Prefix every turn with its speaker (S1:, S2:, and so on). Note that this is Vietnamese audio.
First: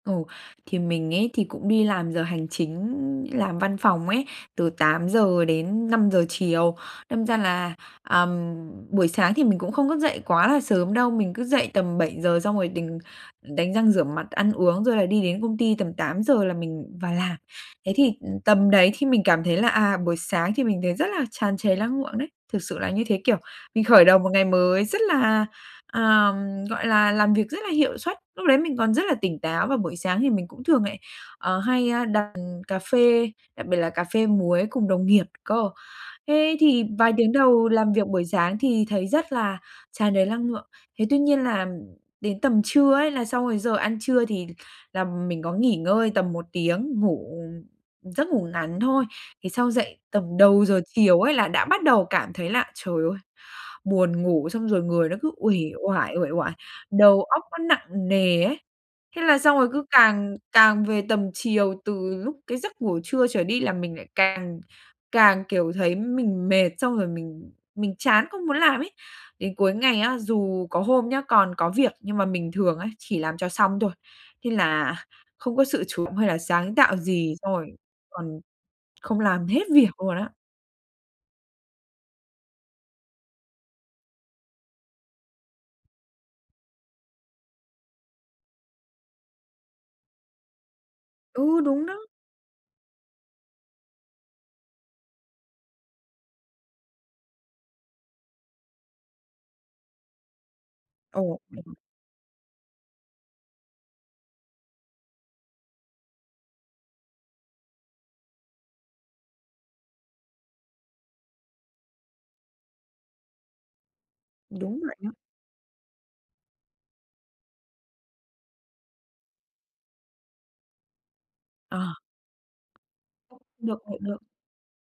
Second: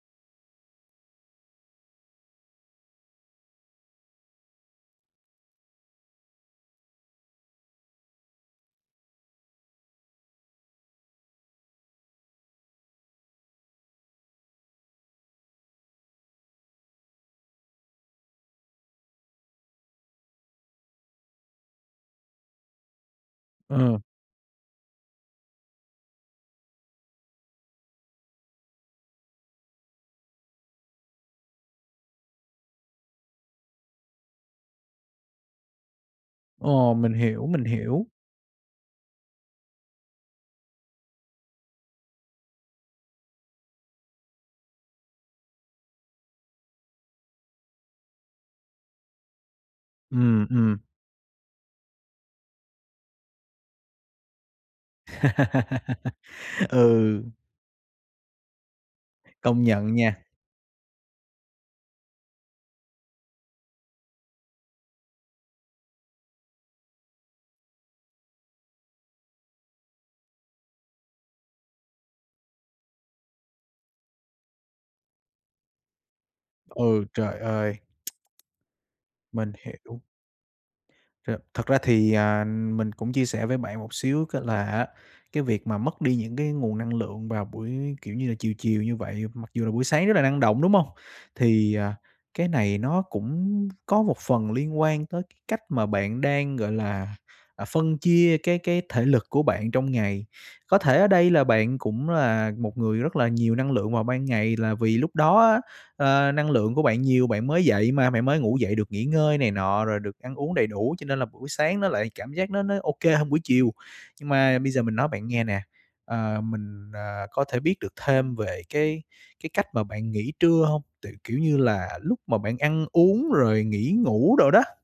S1: Ồ, thì mình ấy thì cũng đi làm giờ hành chính, làm văn phòng ấy, từ 8:00-5:00 chiều, đâm ra là, à, ừm, buổi sáng thì mình cũng không thức dậy quá là sớm đâu. Mình cứ dậy tầm 7:00 xong rồi đình đánh răng rửa mặt, ăn uống, rồi là đi đến công ty tầm 8:00 là mình vào làm. Thế thì, ừm, tầm đấy thì mình cảm thấy là, à, buổi sáng thì mình thấy rất là tràn trề lăng lượng đấy, thực sự là như thế, kiểu, mình
S2: Ờ.
S1: khởi đầu một ngày mới rất là, à, ừm, gọi là, làm việc rất là hiệu suất, lúc đấy mình còn rất là tỉnh táo. Và buổi sáng thì mình cũng thường lại, ờ, hay, ơ, đặt cà phê, đặc biệt là cà phê muối cùng đồng nghiệp cơ. Thế thì
S2: Ồ,
S1: vài
S2: mình
S1: tiếng
S2: hiểu, mình
S1: đầu làm
S2: hiểu.
S1: việc buổi sáng thì thấy rất là tràn đầy lăng lượng. Thế tuy nhiên là đến tầm trưa ấy là sau cái giờ ăn trưa thì là mình có nghỉ ngơi tầm 1 tiếng ngủ, ừm, giấc ngủ ngắn thôi. Thì sau dậy tầm
S2: Ừm,
S1: đầu
S2: ừm.
S1: giờ chiều ấy, là đã bắt đầu cảm thấy là, trời ơi, buồn ngủ, xong rồi người nó cứ uể oải, uể oải,
S2: Ừ.
S1: đầu óc nó nặng nề ấy. Thế là xong
S2: Công
S1: rồi cứ
S2: nhận nha.
S1: càng càng về tầm chiều từ lúc cái giấc ngủ trưa trở đi là mình lại càng càng, kiểu, thấy mình mệt xong rồi mình mình chán không muốn làm ấy. Đến cuối ngày á, dù có hôm nhá, còn có việc nhưng mà mình thường ấy, chỉ làm cho xong thôi, thế là không có sự chú hay là sáng tạo
S2: Ừ,
S1: gì
S2: trời
S1: xong rồi
S2: ơi!
S1: còn không làm
S2: Mình
S1: hết việc
S2: hiểu.
S1: luôn á.
S2: Ch thật ra thì, à, mình cũng chia sẻ với bạn một xíu cái là á, cái việc mà mất đi những cái nguồn năng lượng vào buổi, kiểu như là, chiều chiều như vậy, mặc dù là buổi sáng rất là năng động, đúng hông?
S1: Ừ,
S2: Thì,
S1: đúng
S2: à,
S1: đó.
S2: cái này nó cũng có một phần liên quan tới cách mà bạn đang, gọi là, à, phân chia cái cái thể lực của bạn trong ngày. Có thể ở đây
S1: Ồ.
S2: là bạn cũng là một người rất là nhiều năng lượng vào ban ngày là vì lúc đó á, ơ, năng lượng của bạn nhiều bạn mới dậy mà, bạn mới ngủ dậy được nghỉ ngơi này nọ, rồi được ăn uống đầy đủ cho nên là buổi sáng nó lại cảm giác nó nó OK hơn buổi chiều. Nhưng mà bây
S1: Đúng
S2: giờ
S1: vậy
S2: mình nói
S1: đó.
S2: bạn nghe nè, ờ, mình, à, có thể biết được thêm về cái cái cách mà bạn nghỉ trưa hông? Tại, kiểu như
S1: Ờ.
S2: là, lúc mà bạn ăn uống rồi
S1: Được,
S2: nghỉ
S1: vậy được.
S2: ngủ đồ đó.